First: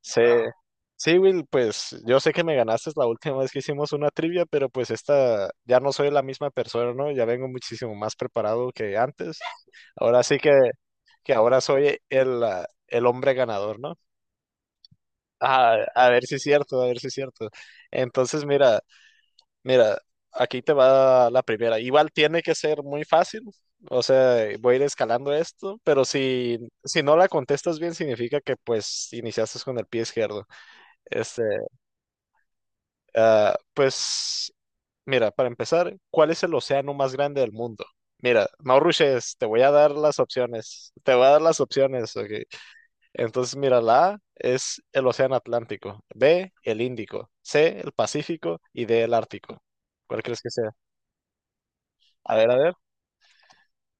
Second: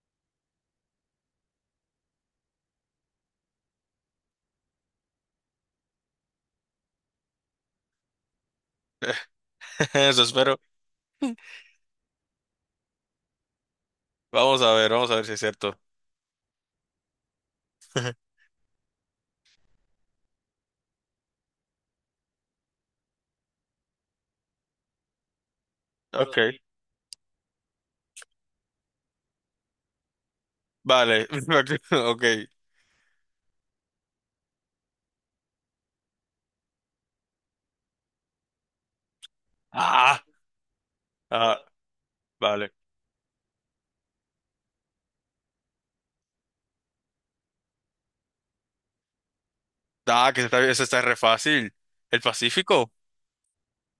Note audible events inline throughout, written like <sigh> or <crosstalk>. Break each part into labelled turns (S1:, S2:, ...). S1: Sí, sí, Will, pues yo sé que me ganaste la última vez que hicimos una trivia, pero pues esta ya no soy la misma persona, ¿no? Ya vengo muchísimo más preparado que
S2: <laughs>
S1: antes. Ahora
S2: Eso
S1: sí que,
S2: espero.
S1: que ahora soy el hombre ganador, ¿no?
S2: Vamos a ver si es cierto.
S1: Ah, a ver si es cierto, a ver si es cierto.
S2: <laughs>
S1: Entonces, mira, mira, aquí te va la primera. Igual tiene que ser muy fácil, o sea, voy a ir escalando esto, pero
S2: Ok,
S1: si no la contestas bien, significa que pues iniciaste con el pie izquierdo.
S2: vale.
S1: Este.
S2: <laughs> Ok.
S1: Ah, pues, mira, para empezar, ¿cuál es el océano más grande del mundo? Mira, no rushes, te voy a dar las
S2: Ah,
S1: opciones. Te voy a dar las
S2: ah,
S1: opciones, ok.
S2: vale.
S1: Entonces, mira, la A es el océano Atlántico, B, el Índico, C, el Pacífico y D, el Ártico. ¿Cuál
S2: Ah,
S1: crees
S2: que
S1: que
S2: está,
S1: sea?
S2: eso está re fácil. ¿El
S1: A ver, a ver.
S2: Pacífico?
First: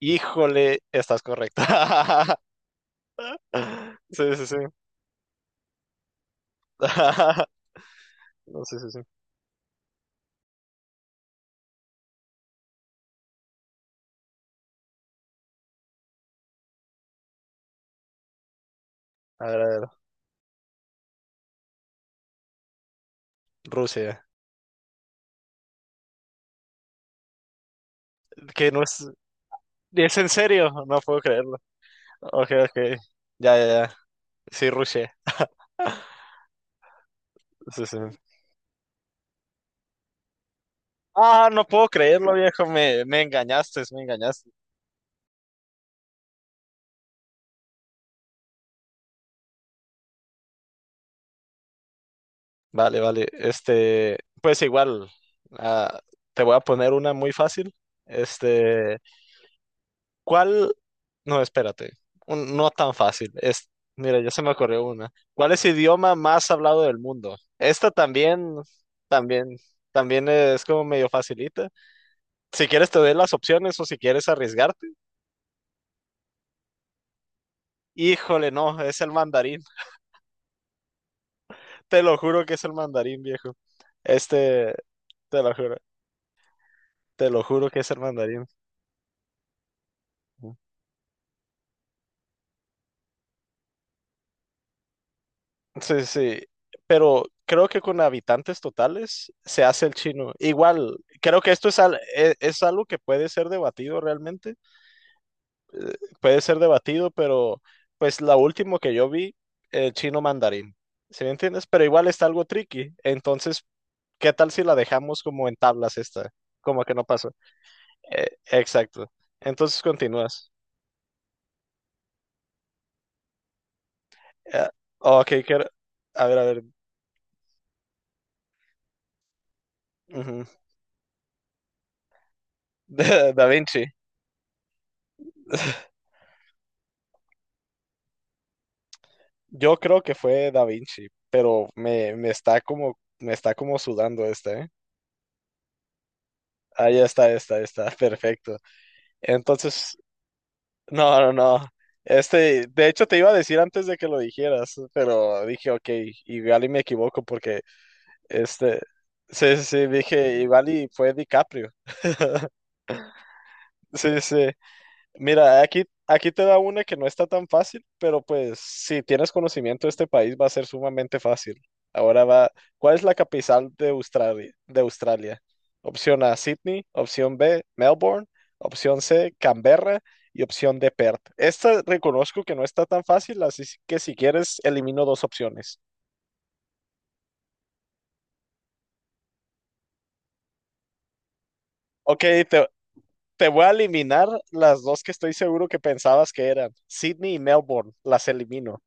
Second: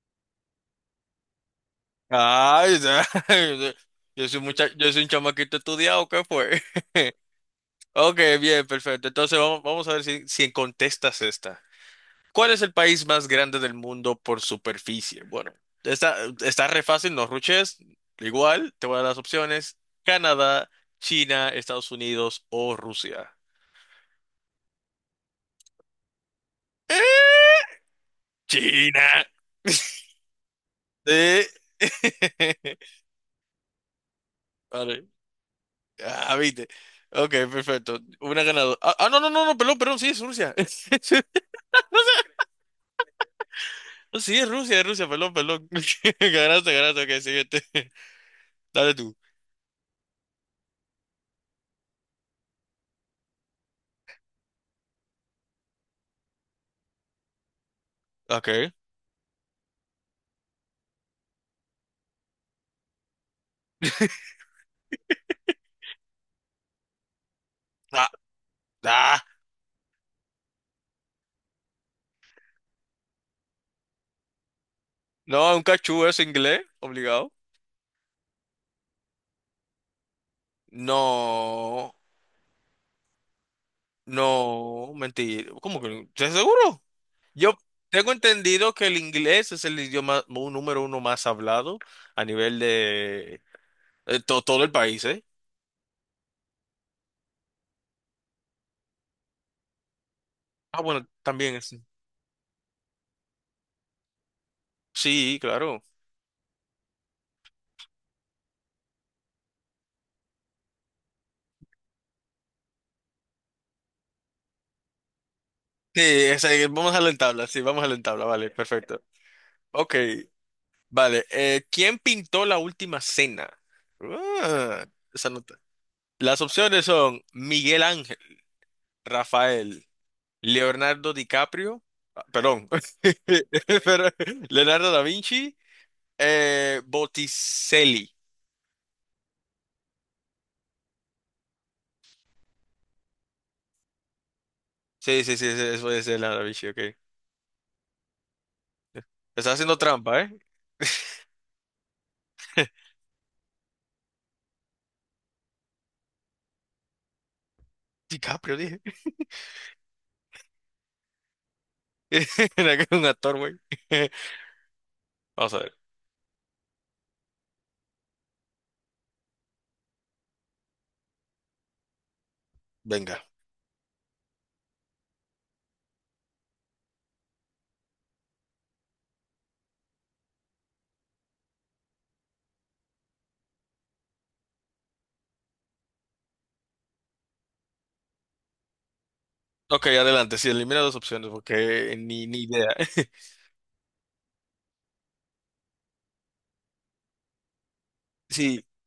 S1: Híjole, estás correcta.
S2: Ay, ya. <laughs>
S1: <laughs> Sí, sí, sí.
S2: Yo soy un chamaquito estudiado, ¿qué fue? <laughs>
S1: <laughs>
S2: Ok,
S1: No,
S2: bien,
S1: sí, sí, sí.
S2: perfecto. Entonces vamos a ver si contestas esta. ¿Cuál es el país más grande del mundo por superficie? Bueno, está, está re fácil, no ruches. Igual, te voy a dar las
S1: A ver, a
S2: opciones.
S1: ver.
S2: Canadá, China, Estados Unidos o Rusia.
S1: Rusia.
S2: ¡Eh!
S1: Que no es...
S2: China. <laughs>
S1: ¿Es en serio? No puedo
S2: Eh,
S1: creerlo. Ok, ok.
S2: <laughs>
S1: Ya, ya, ya. Sí,
S2: Vale.
S1: rushé.
S2: Ah, viste. Ok,
S1: Sí, sí.
S2: perfecto. Una ganadora. Ah, ah, no, no, no, no, perdón, perdón, sí, es Rusia. <laughs>
S1: Ah, no puedo
S2: No
S1: creerlo, viejo. Me engañaste, me
S2: sé. Sí,
S1: engañaste.
S2: Es Rusia, perdón, perdón. <laughs> Ganaste, ganaste, ok, siguiente. <laughs> Dale tú.
S1: Vale, vale. Este, pues igual, ah, te voy a poner una muy fácil.
S2: Ok.
S1: Este, ¿cuál? No, espérate. No tan fácil. Mira, ya se me ocurrió una. ¿Cuál es el idioma más hablado del mundo? Esta
S2: Ah, ah.
S1: también, también, es como medio facilita. Si quieres te doy las opciones o si quieres arriesgarte.
S2: No, un cachú es inglés, obligado.
S1: Híjole, no, es el mandarín.
S2: No,
S1: Te lo juro que es el mandarín, viejo. Este,
S2: no,
S1: te
S2: mentira.
S1: lo juro,
S2: ¿Cómo que no? ¿Estás seguro?
S1: te lo
S2: Yo
S1: juro que es el
S2: tengo
S1: mandarín.
S2: entendido que el inglés es el idioma número uno más hablado a nivel de todo el país, ¿eh?
S1: Sí, sí, pero creo que con habitantes totales se hace el chino.
S2: Ah,
S1: Igual,
S2: bueno,
S1: creo que
S2: también
S1: esto
S2: es.
S1: es algo que puede ser debatido realmente,
S2: Sí, claro.
S1: eh, puede ser debatido, pero pues la último que yo vi, el chino mandarín, ¿sí me entiendes? Pero igual está algo tricky, entonces, ¿qué tal si la dejamos como en tablas
S2: Sí,
S1: esta?
S2: es ahí,
S1: Como que
S2: vamos a
S1: no
S2: la
S1: pasó.
S2: tabla, sí, vamos a la tabla,
S1: Eh,
S2: vale, perfecto.
S1: exacto. Entonces
S2: Ok,
S1: continúas.
S2: vale. ¿Quién pintó la última cena?
S1: Eh,
S2: Ah,
S1: ok,
S2: esa nota.
S1: quiero... A ver,
S2: Las
S1: a ver.
S2: opciones son Miguel Ángel, Rafael.
S1: Ujú. <laughs>
S2: Leonardo DiCaprio, ah, perdón, <laughs>
S1: Da Vinci.
S2: pero Leonardo da Vinci,
S1: <laughs>
S2: Botticelli.
S1: Yo creo que fue Da Vinci, pero me está como sudando esta, ¿eh?
S2: Sí, sí, sí, sí, eso es Leonardo da Vinci, ok.
S1: Ahí está, <laughs> perfecto.
S2: Estás haciendo
S1: Entonces,
S2: trampa, ¿eh?
S1: no,
S2: <laughs>
S1: no, no. Este, de hecho te iba a decir antes de que lo dijeras, pero dije, ok, igual y me equivoco porque,
S2: DiCaprio,
S1: este,
S2: dije. <laughs>
S1: sí, sí, sí, dije, igual y fue DiCaprio.
S2: Era que era un actor, güey.
S1: Sí,
S2: <laughs>
S1: sí.
S2: Vamos a
S1: Mira,
S2: ver,
S1: aquí te da una que no está tan fácil, pero pues si tienes conocimiento de este país va a ser sumamente fácil. Ahora va, ¿cuál es la
S2: venga.
S1: capital de Australia? ¿De Australia? Opción A, Sydney, opción B, Melbourne, opción C, Canberra y opción D, Perth. Esta reconozco que no está tan fácil, así que si quieres elimino dos opciones.
S2: Ok, adelante, sí, elimina dos opciones porque
S1: Ok,
S2: ni
S1: te,
S2: idea. <laughs>
S1: te voy a eliminar las dos que estoy seguro que pensabas que eran. Sydney y Melbourne, las
S2: Sí,
S1: elimino.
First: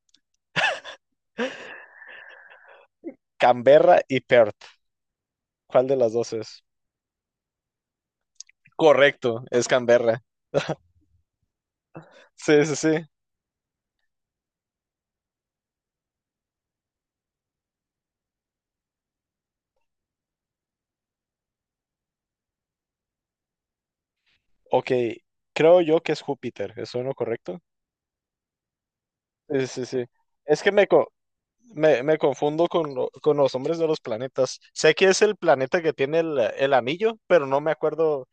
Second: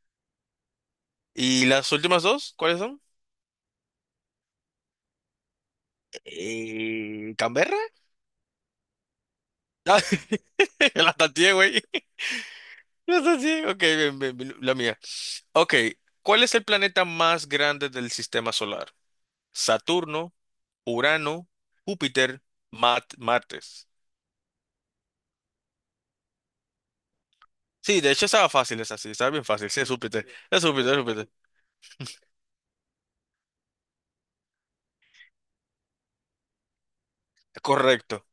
S2: ¿y las últimas dos? ¿Cuáles son?
S1: Canberra y Perth. ¿Cuál de las dos es?
S2: ¿Canberra? <laughs>
S1: Correcto, es
S2: Ah,
S1: Canberra.
S2: <laughs> la tanteé, güey.
S1: Sí, sí, sí.
S2: No sé. Ok, bien, bien, bien, la mía. Ok, ¿cuál es el planeta más grande del sistema solar? Saturno, Urano, Júpiter, Marte.
S1: Ok, creo yo que es Júpiter. ¿Es uno correcto?
S2: Sí, de hecho estaba fácil, es así, estaba bien
S1: Sí,
S2: fácil. Sí,
S1: sí,
S2: es
S1: sí.
S2: Júpiter,
S1: Es
S2: es
S1: que me,
S2: Júpiter, es
S1: co-
S2: Júpiter.
S1: me, me confundo con los nombres de los planetas. Sé que es el planeta que tiene el anillo, pero no me
S2: Correcto.
S1: acuerdo.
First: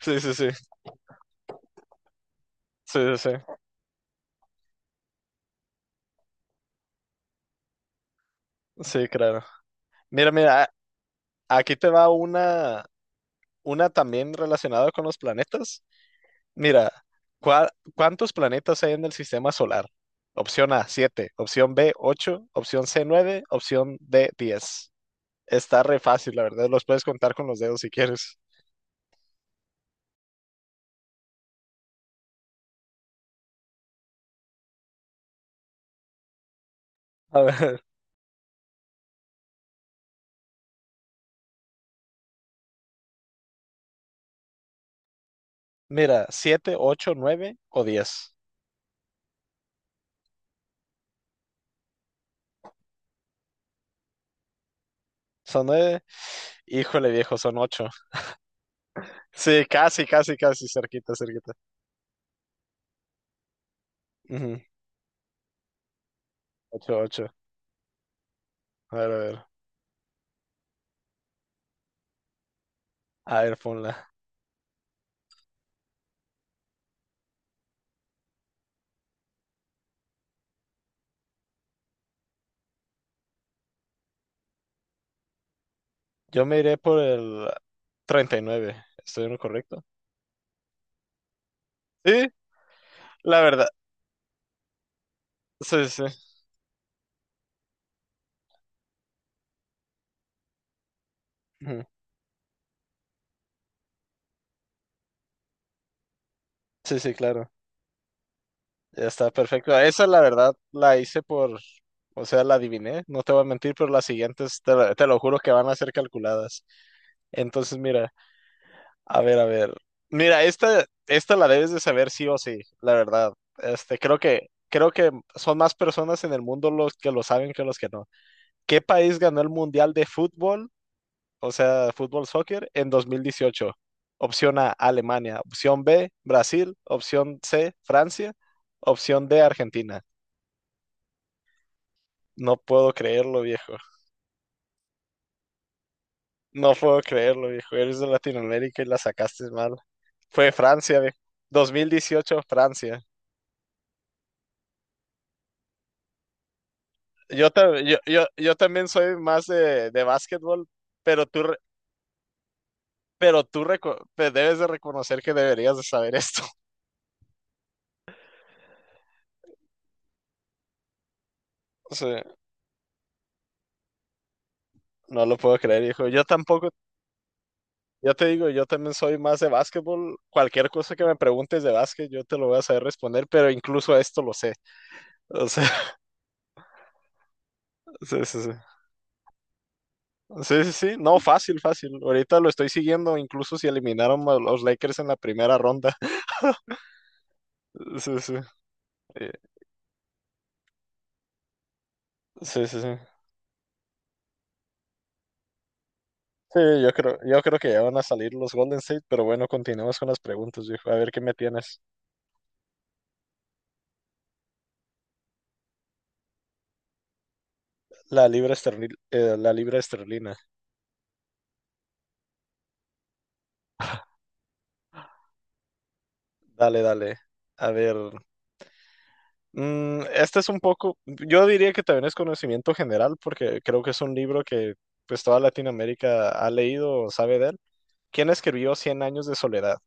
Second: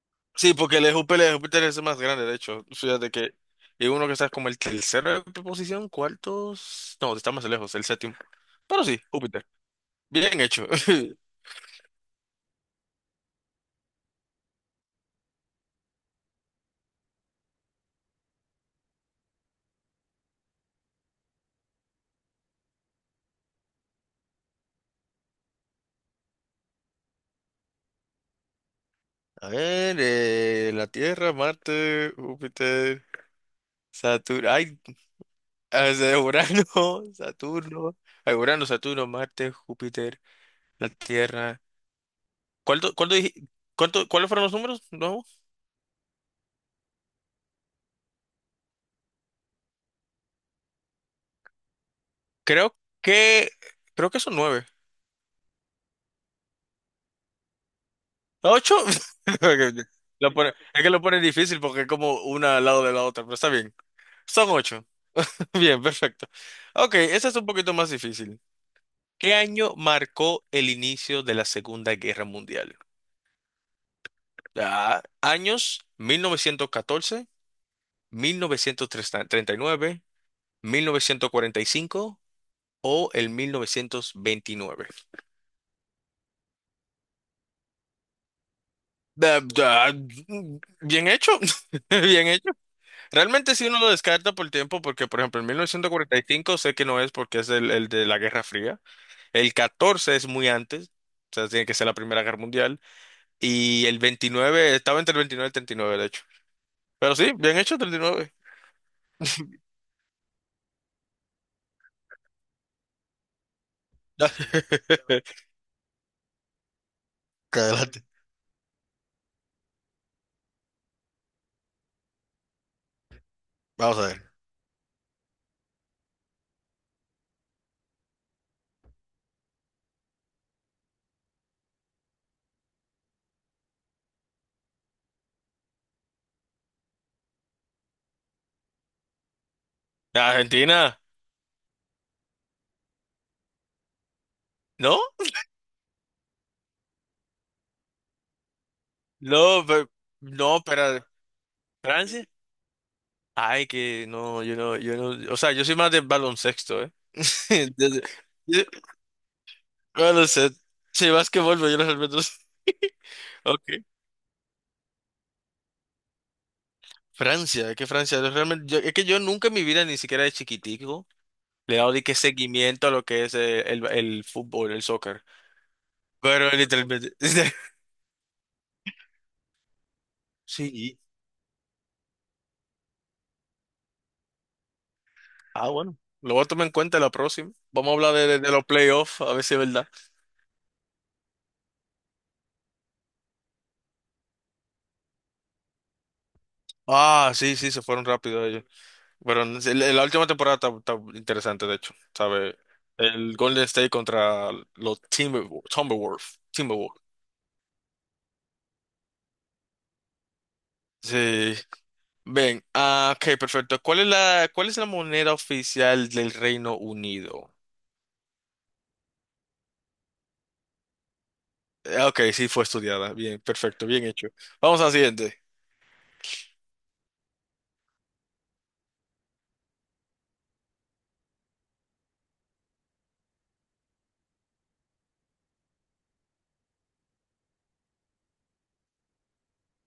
S1: Sí, sí, sí,
S2: Sí, porque el de Júpiter es el más grande, de hecho.
S1: sí,
S2: Fíjate
S1: sí,
S2: que.
S1: sí,
S2: Y uno que está como el tercero de posición, cuartos. No, está más lejos, el séptimo. Pero sí,
S1: sí, claro.
S2: Júpiter.
S1: Mira,
S2: Bien
S1: mira,
S2: hecho. <laughs>
S1: aquí te va una también relacionada con los planetas. Mira, ¿cuántos planetas hay en el sistema solar? Opción A, 7. Opción B, 8. Opción C, 9. Opción D, 10. Está re fácil, la verdad, los puedes contar con los dedos si quieres.
S2: A ver, la Tierra, Marte, Júpiter. Saturno, ay, o sea, Urano, <laughs>
S1: A ver,
S2: Saturno,
S1: <laughs>
S2: ay, Urano, Saturno, Marte, Júpiter, la Tierra. ¿Cuánto, cuánto dije- cuáles fueron los números? No,
S1: mira, 7, 8, 9 o diez.
S2: creo que, creo que son nueve.
S1: Son 9. Híjole, viejo, son 8.
S2: ¿Ocho?
S1: Sí,
S2: <laughs>
S1: casi,
S2: Lo
S1: casi,
S2: pone-
S1: casi,
S2: es que lo
S1: cerquita,
S2: pone
S1: cerquita.
S2: difícil porque es como una al lado de la otra, pero está bien. Son
S1: 8,
S2: ocho. <laughs> Bien, perfecto. Ok,
S1: ocho, ocho.
S2: esta es un poquito más difícil.
S1: A ver, a
S2: ¿Qué
S1: ver.
S2: año marcó el inicio de la Segunda Guerra Mundial?
S1: A ver, ponla.
S2: Ah, años 1914. Mil novecientos treinta y nueve, 1945 o el 1929.
S1: Yo me iré por el 39. ¿Estoy en lo
S2: Da-
S1: correcto?
S2: da- Bien hecho, <laughs>
S1: Sí,
S2: bien hecho.
S1: la
S2: Realmente
S1: verdad.
S2: si uno lo descarta por el tiempo, porque por ejemplo en mil
S1: Sí,
S2: novecientos
S1: sí.
S2: cuarenta y cinco sé que no es porque es el de la Guerra Fría. El 14 es muy antes, o sea, tiene que
S1: Ujú.
S2: ser la Primera Guerra Mundial. Y el 29 estaba entre el 29 y el treinta y nueve de hecho.
S1: Sí, sí,
S2: Pero sí,
S1: claro.
S2: bien hecho, treinta y nueve.
S1: Ya está perfecto. Esa la verdad la hice por, o sea, la adiviné, no te voy a mentir, pero las siguientes te lo juro
S2: <laughs>
S1: que van a ser calculadas. Entonces,
S2: Adelante.
S1: mira, a ver, a ver. Mira, esta la debes de saber sí o sí, la verdad.
S2: Vamos
S1: Este,
S2: a
S1: creo
S2: ver.
S1: que, creo que son más personas en el mundo los que lo saben que los que no. ¿Qué país ganó el Mundial de Fútbol, o sea, fútbol soccer, en 2018? Opción A, Alemania. Opción B, Brasil. Opción C, Francia. Opción D, Argentina.
S2: Argentina,
S1: No puedo creerlo, viejo.
S2: ¿no?
S1: No puedo creerlo, viejo. Eres de Latinoamérica y la sacaste
S2: No,
S1: mal.
S2: pero,
S1: Fue
S2: no,
S1: Francia,
S2: pero
S1: viejo.
S2: Francia.
S1: 2018, Francia.
S2: Ay, que no, yo no, yo no, o sea, yo soy más de baloncesto, ¿eh?
S1: Yo,
S2: <laughs>
S1: ta- yo,
S2: Desde-
S1: yo, yo
S2: yo-
S1: también soy más de
S2: baloncesto.
S1: básquetbol,
S2: Sí,
S1: pero tú, re-
S2: básquetbol, pero yo no realmente no sé. <laughs>
S1: pero tú
S2: Ok.
S1: reco- te debes de reconocer que deberías de saber esto. <laughs>
S2: Francia, es que Francia, es que yo nunca en mi vida, ni siquiera de chiquitico, le he dado
S1: O
S2: de que
S1: sea,
S2: seguimiento a lo que es el fútbol, el soccer.
S1: no lo puedo creer, hijo. Yo
S2: Pero
S1: tampoco.
S2: literalmente, <laughs>
S1: Ya te digo, yo también soy más de básquetbol. Cualquier cosa
S2: sí.
S1: que me preguntes de básquet, yo te lo voy a saber responder, pero incluso a esto lo sé. O sea,
S2: Ah, bueno.
S1: <laughs>
S2: Lo voy a tomar en cuenta la próxima. Vamos a hablar
S1: sí,
S2: de, de-
S1: sí, sí.
S2: de los playoffs, a ver si es verdad.
S1: Sí, sí, sí. No, fácil, fácil. Ahorita lo estoy siguiendo, incluso si eliminaron a los Lakers en la primera ronda. <laughs>
S2: Ah, sí, sí, se fueron
S1: Sí, sí.
S2: rápido ellos.
S1: Eh,
S2: Pero en la última temporada está interesante, de hecho, ¿sabe?
S1: Sí sí, sí.
S2: El Golden State contra los Timberwolves. Timberwolves.
S1: Sí, yo
S2: Timberwolves.
S1: creo, yo creo que ya van a salir los Golden State, pero bueno, continuemos con las preguntas, viejo. A ver qué me
S2: Sí.
S1: tienes.
S2: Ven, ah, ok, perfecto. ¿Cuál es la moneda oficial del Reino Unido?
S1: La libra esterlina, la libra esterlina.
S2: Ok, sí fue estudiada. Bien, perfecto, bien hecho. Vamos a la siguiente.
S1: Dale, dale. A ver. Este es un poco, yo diría que también es conocimiento general porque creo que es un libro que pues toda Latinoamérica ha leído o sabe de él. ¿Quién escribió Cien años de soledad?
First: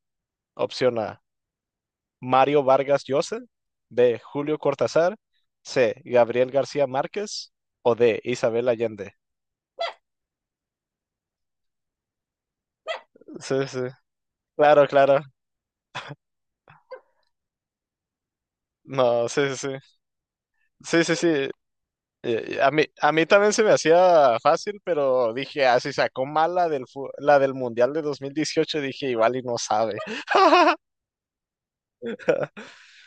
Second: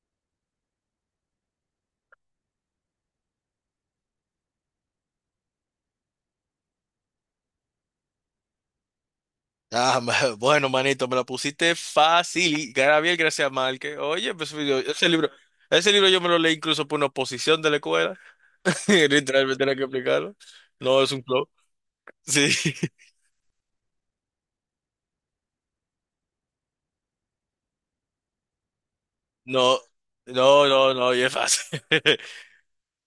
S1: Opción A, Mario Vargas Llosa. B, Julio Cortázar. C, Gabriel García Márquez. O D, Isabel Allende.
S2: Ah, <laughs> bueno, manito, me la pusiste fácil. Gabriel García
S1: Sí, sí.
S2: Márquez. Oye, pues,
S1: Claro,
S2: ese
S1: claro.
S2: libro, ese libro yo me lo leí incluso por una oposición de la escuela. <laughs>
S1: No, sí,
S2: Literalmente
S1: sí.
S2: era que explicarlo. No
S1: Sí,
S2: es
S1: sí,
S2: un
S1: sí.
S2: flow.
S1: Sí,
S2: Sí.
S1: a mí también se me hacía fácil, pero dije, si sacó mal la del, la del Mundial de 2018 dije, igual y no
S2: No,
S1: sabe.
S2: no,
S1: <laughs>
S2: no, no, y es fácil. <laughs>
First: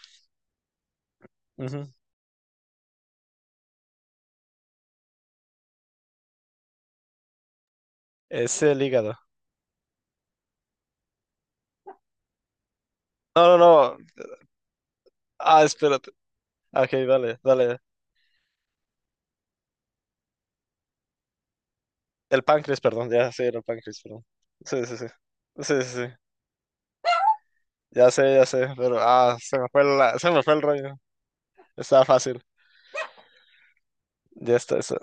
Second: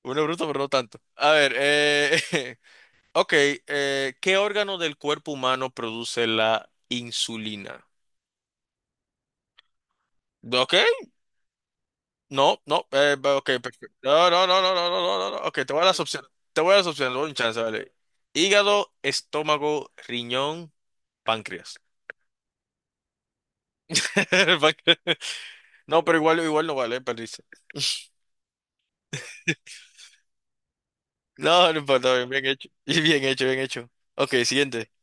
S2: Uno es bruto, pero no tanto. A ver,
S1: Ujú.
S2: <laughs> ok, ¿qué órgano del cuerpo humano produce la insulina?
S1: Es el hígado.
S2: Ok, no, no, va, ok,
S1: No, no, no.
S2: perfecto. No, no, no, no, no, no, no, no, no. Ok,
S1: Ah,
S2: te voy a dar las
S1: espérate.
S2: opciones. Te voy a
S1: Ah,
S2: dar las
S1: ok,
S2: opciones, doy un
S1: dale,
S2: chance,
S1: dale.
S2: vale. Hígado, estómago, riñón, páncreas.
S1: El páncreas, perdón. Ya sé, el páncreas, perdón.
S2: <laughs> El
S1: Sí, sí,
S2: páncreas.
S1: sí. Sí, sí, sí.
S2: No, pero igual no vale, perdiste.
S1: Ya sé, pero se me fue el rollo.
S2: No, no
S1: Estaba
S2: importa, bien
S1: fácil.
S2: bien hecho. <laughs> Bien hecho, bien hecho. Ok,
S1: Ya está,
S2: siguiente.
S1: está.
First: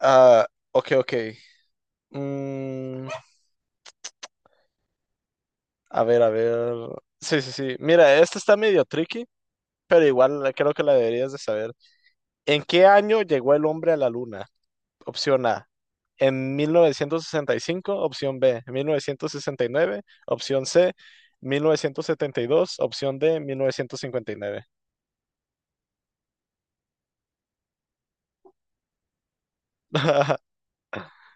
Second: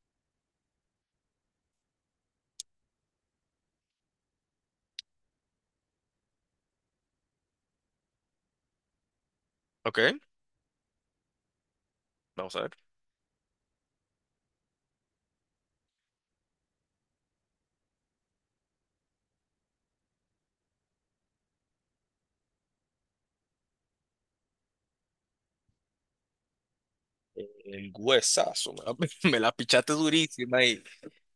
S1: Ah, ok, ok. Mm, a ver, a ver. Sí, sí, sí. Mira, este está medio tricky,
S2: Ok,
S1: pero igual creo que la deberías de saber.
S2: vamos
S1: ¿En
S2: a ver.
S1: qué año llegó el hombre a la Luna? Opción A, en 1965, opción B, 1969, opción C, 1972, opción D, 1959.
S2: El huesazo, me la, <laughs> me la pichaste
S1: <laughs>
S2: durísima ahí.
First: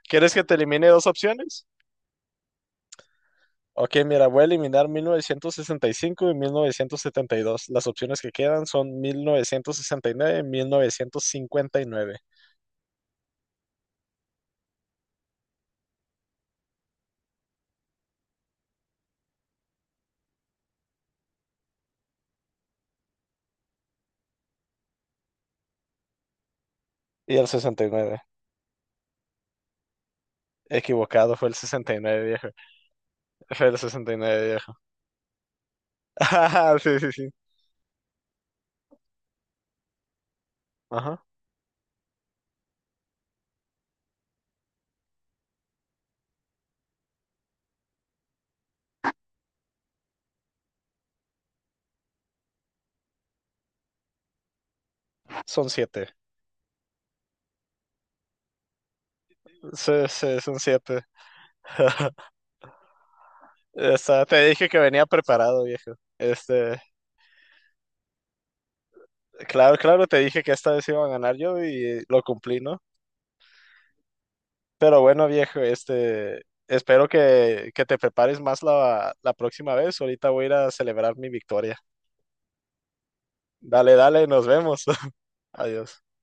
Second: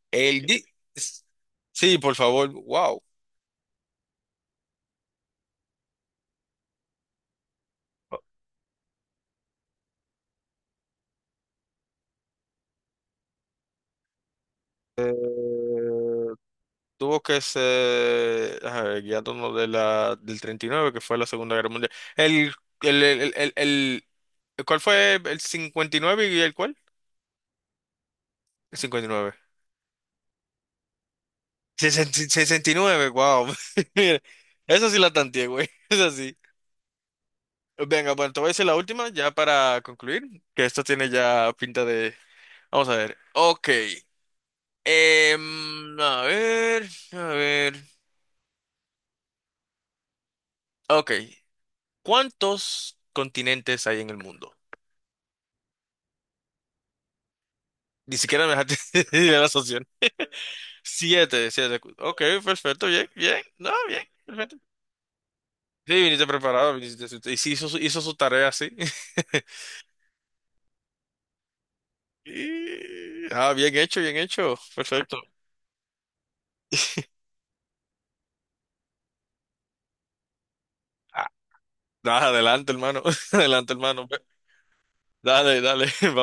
S1: ¿Quieres que
S2: El
S1: te
S2: gui-
S1: elimine dos opciones?
S2: Sí, por favor, wow.
S1: Ok, mira, voy a eliminar 1965 y 1972. Las opciones que quedan son 1969, 1959 y nueve, 1959
S2: Eh, tuvo que ser, a ver, guiándonos del 39 que fue la Segunda Guerra Mundial. El, el, el, el- ¿cuál fue el cincuenta y nueve y el cuál?
S1: y el 69.
S2: El cincuenta y nueve,
S1: Equivocado, fue el
S2: sesenta
S1: 69,
S2: y-
S1: viejo.
S2: sesenta y nueve, wow.
S1: Fue el
S2: <laughs> Mira,
S1: 69, viejo.
S2: esa sí la tanteé, güey. <laughs> Esa sí.
S1: Ajá, sí, sí, sí.
S2: Venga, bueno, te voy a decir la última ya para concluir, que esto tiene
S1: Ajá.
S2: ya pinta de, vamos a ver. Ok. A ver, a ver. Ok. ¿Cuántos continentes hay en el mundo?
S1: Son siete.
S2: Ni siquiera me dejaste <laughs> de la asociación.
S1: Sí, sí, son siete.
S2: Siete, siete. Ok,
S1: <laughs>
S2: perfecto, bien, bien. No, bien,
S1: Esta, te
S2: perfecto.
S1: dije que venía preparado, viejo.
S2: Sí, viniste preparado,
S1: Este,
S2: viniste. Y sí, hizo su tarea, sí. <laughs>
S1: claro, claro, te dije que esta vez iba a ganar yo y lo cumplí, ¿no?
S2: Y- Ah, bien hecho, bien hecho.
S1: Pero
S2: Perfecto.
S1: bueno, viejo, este, espero
S2: <laughs>
S1: que te prepares más la próxima vez. Ahorita voy a ir a celebrar mi
S2: Ah,
S1: victoria.
S2: adelante, hermano. <laughs> Adelante,
S1: Dale,
S2: hermano.
S1: dale, nos vemos. <laughs>
S2: Dale, dale.
S1: Adiós.
S2: <laughs>